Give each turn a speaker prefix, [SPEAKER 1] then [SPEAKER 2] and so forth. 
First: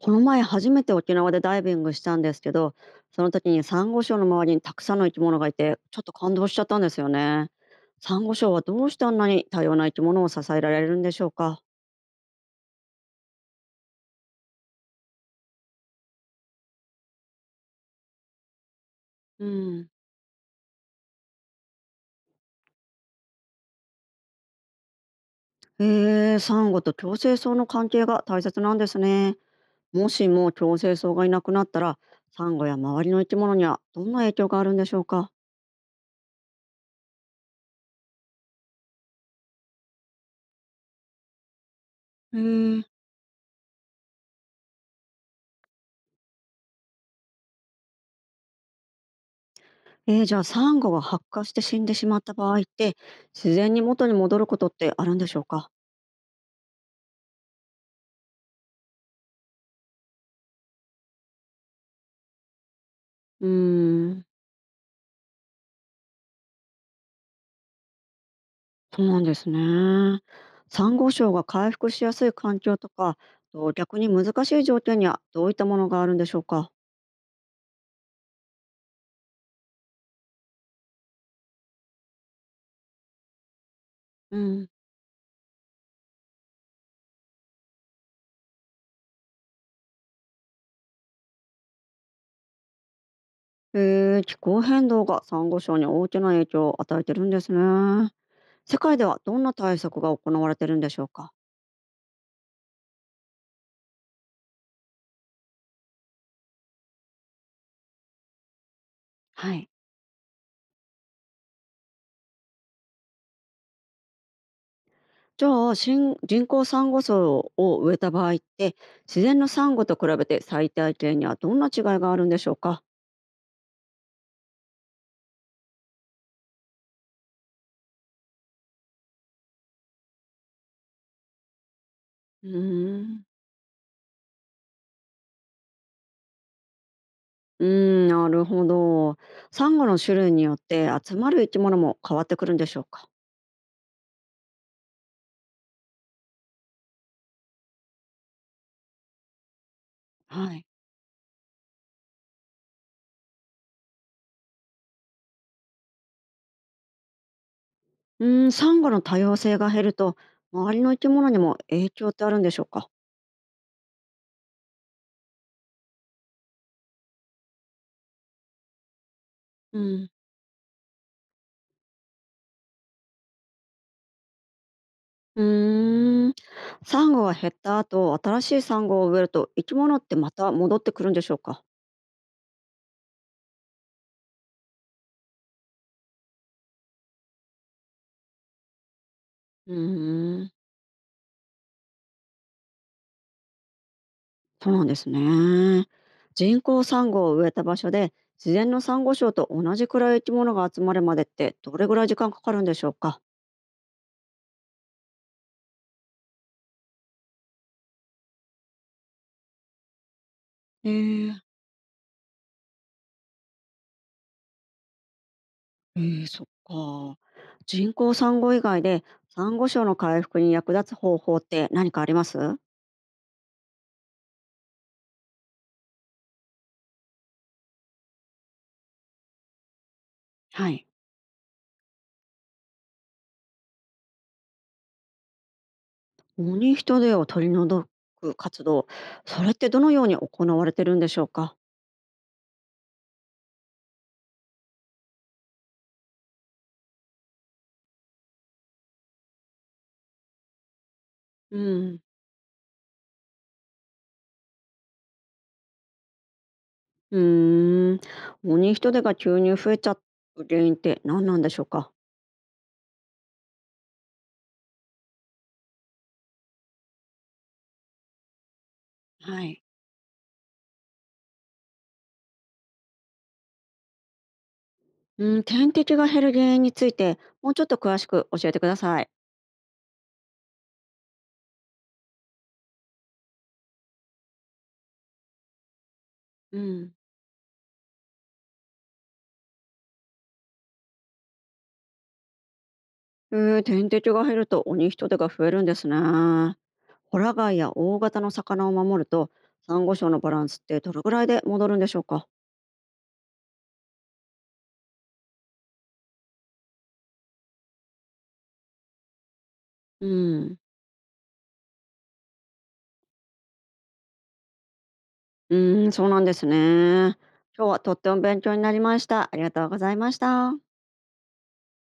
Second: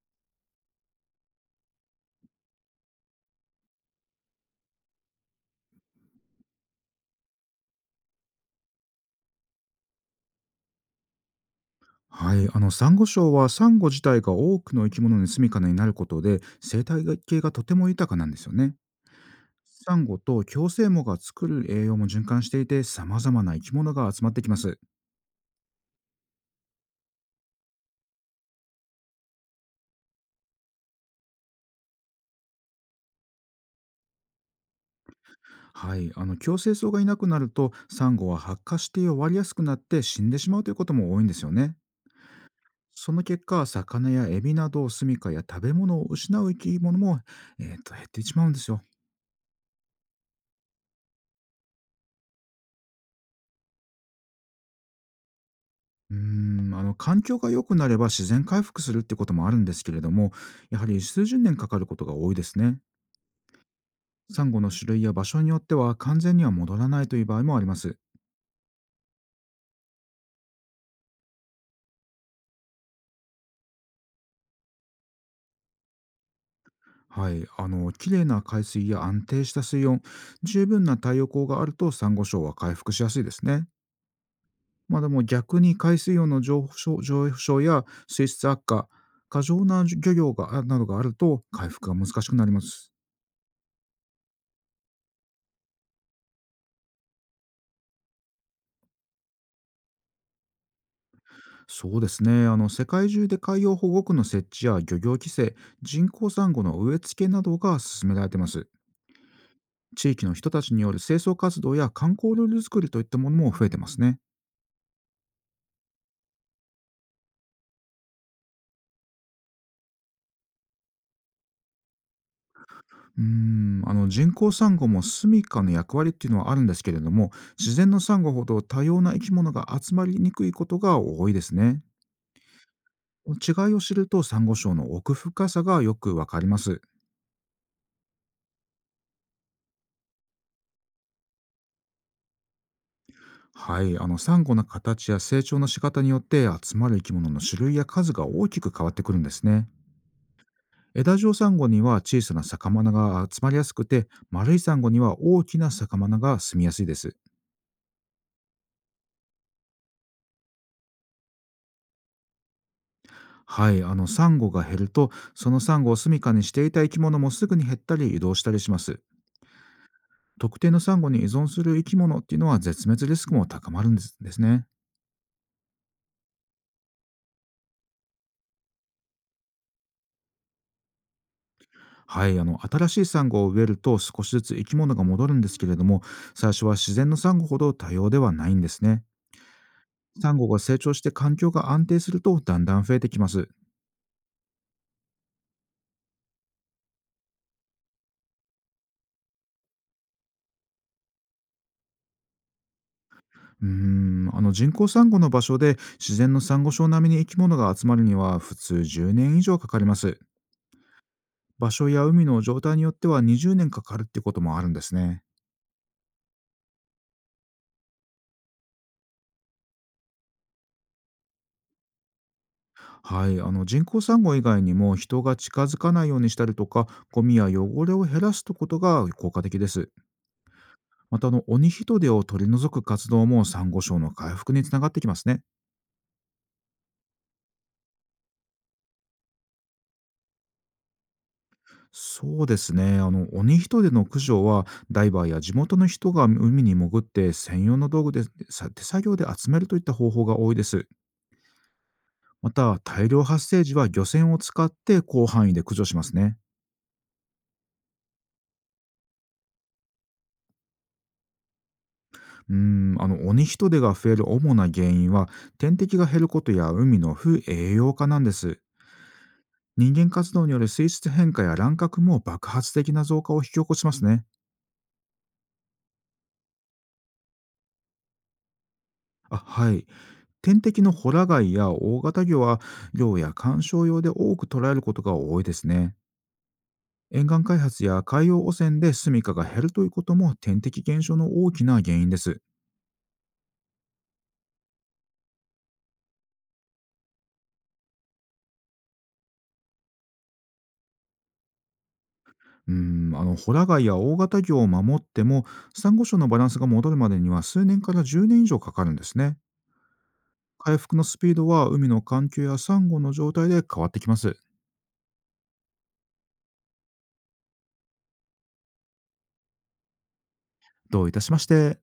[SPEAKER 1] この前初めて沖縄でダイビングしたんですけど、その時にサンゴ礁の周りにたくさんの生き物がいて、ちょっと感動しちゃったんですよね。サンゴ礁はどうしてあんなに多様な生き物を支えられるんでしょうか。
[SPEAKER 2] はい、サンゴ礁はサンゴ自体が多くの生き物の住処になることで生態系がとても豊かなんですよね。
[SPEAKER 1] うん。
[SPEAKER 2] サンゴと共生藻が作る栄養も循環していて、様々な生き物が集まってきます。
[SPEAKER 1] へえーサンゴと共生層の関係が大切なんですね。もしも共生層がいなくなったら、サンゴや周りの生き物にはどんな影響があるんでしょうか。
[SPEAKER 2] はい、共生藻がいなくなるとサンゴは発火して弱りやすくなって死んでしまうということも多いんですよね。
[SPEAKER 1] へえー。
[SPEAKER 2] その結果、魚やエビなど住処や食べ物を失う生き物も、減ってしまうんですよ。
[SPEAKER 1] じゃあサンゴが発火して死んでしまった場合って自然に元に戻ることってあるんでしょうか。
[SPEAKER 2] うー環境が良くなれば自然回復するってこともあるんですけれども、やはり数十年かかることが多いですね。
[SPEAKER 1] うーん。
[SPEAKER 2] サンゴの種類や場所によっては完全には戻らないという場合もあります。
[SPEAKER 1] そうなんですね。サンゴ礁が回復しやすい環境とか、と逆に難しい条件にはどういったものがあるんでしょうか。
[SPEAKER 2] はい、綺麗な海水や安定した水温、十分な太陽光があるとサンゴ礁は回復しやすいですね。
[SPEAKER 1] うん。
[SPEAKER 2] まあでも逆に海水温の上昇や水質悪化、過剰な漁業がなどがあると回復が難しくなります。
[SPEAKER 1] へえ、気候変動がサンゴ礁に大きな影響を与えてるんですね。世界ではどんな対策が行われてるんでしょうか。
[SPEAKER 2] そうですね。世界中で海洋保護区の設置や漁業規制、人工サンゴの植え付けなどが進められています。
[SPEAKER 1] はい。
[SPEAKER 2] 地域の人たちによる清掃活動や観光ルール作りといったものも増えてますね。
[SPEAKER 1] じゃあ新人工サンゴ礁を植えた場合って自然のサンゴと比べて最大限にはどんな違いがあるんでしょうか。
[SPEAKER 2] 人工サンゴも住処の役割っていうのはあるんですけれども、自然のサンゴほど多様な生き物が集まりにくいことが多いですね。
[SPEAKER 1] うーん。
[SPEAKER 2] 違いを知ると、サンゴ礁の奥深さがよくわかります。
[SPEAKER 1] うーん、なるほど。サンゴの種類によって集まる生き物も変わってくるんでしょうか。
[SPEAKER 2] はい、サンゴの形や成長の仕方によって集まる生き物の種類や数が大きく変わってくるんですね。
[SPEAKER 1] はい。
[SPEAKER 2] 枝状サンゴには小さな魚が集まりやすくて、丸いサンゴには大きな魚が住みやすいです。
[SPEAKER 1] うーん、サンゴの多様性が減ると、周りの生き物にも影響ってあるんでしょうか。
[SPEAKER 2] はい、サンゴが減ると、そのサンゴを住処にしていた生き物もすぐに減ったり移動したりします。
[SPEAKER 1] うん。
[SPEAKER 2] 特定のサンゴに依存する生き物っていうのは絶滅リスクも高まるんですね。
[SPEAKER 1] うーん、サンゴが減った後、新しいサンゴを植えると、生き物ってまた戻ってくるんでしょうか。
[SPEAKER 2] はい、新しいサンゴを植えると少しずつ生き物が戻るんですけれども、最初は自然のサンゴほど多様ではないんですね。
[SPEAKER 1] う
[SPEAKER 2] サン
[SPEAKER 1] ー
[SPEAKER 2] ゴ
[SPEAKER 1] ん。
[SPEAKER 2] が成長して環境が安定するとだんだん増えてきます。
[SPEAKER 1] そうなんですね。人工サンゴを植えた場所で、自然のサンゴ礁と同じくらい生き物が集まるまでって、どれぐらい時間かかるんでしょうか。
[SPEAKER 2] 人工サンゴの場所で自然のサンゴ礁並みに生き物が集まるには、普通10年以上かかります。
[SPEAKER 1] へえ。
[SPEAKER 2] 場所や海の状態によっては20年かかるってこともあるんですね。
[SPEAKER 1] ええ、そっか。人工産後以外で、産後症の回復に役立つ方法って何かあります？
[SPEAKER 2] はい、人工サンゴ以外にも、人が近づかないようにしたりとか、ゴミや汚れを減らすことが効果的です。
[SPEAKER 1] はい。
[SPEAKER 2] また鬼ヒトデを取り除く活動もサンゴ礁の回復につながってきますね。
[SPEAKER 1] オニヒトデを取り除く活動、それってどのように行われてるんでしょうか？
[SPEAKER 2] そうですね。鬼ヒトデの駆除は、ダイバーや地元の人が海に潜って専用の道具でさ手作業で集めるといった方法が多いです。
[SPEAKER 1] うん。
[SPEAKER 2] また、大量発生時は漁船を使って広範囲で駆除しますね。
[SPEAKER 1] うーん。オニヒトデが急に増えちゃう原因って何なんでしょうか？
[SPEAKER 2] 鬼ヒトデが増える主な原因は、天敵が減ることや海の不栄養化なんです。
[SPEAKER 1] はい。
[SPEAKER 2] 人間活動による水質変化や乱獲も爆発的な増加を引き起こしますね。
[SPEAKER 1] うん、点滴が減る原因について、もうちょっと詳しく教えてください。
[SPEAKER 2] あ、はい。天敵のホラ貝や大型魚は、漁や観賞用で多く捕らえることが多いですね。
[SPEAKER 1] うん。
[SPEAKER 2] 沿岸開発や海洋汚染で住処が減るということも、天敵減少の大きな原因です。
[SPEAKER 1] 天敵が減ると鬼人手が増えるんですね。ホラ貝や大型の魚を守ると、サンゴ礁のバランスってどれぐらいで戻るんでしょうか。
[SPEAKER 2] ホラ貝や大型魚を守っても、サンゴ礁のバランスが戻るまでには数年から10年以上かかるんですね。
[SPEAKER 1] うん。
[SPEAKER 2] 回復のスピードは海の環境やサンゴの状態で変わってきます。
[SPEAKER 1] うーん、そうなんですね。今日はとっても勉強になりました。ありがとうございました。
[SPEAKER 2] どういたしまして。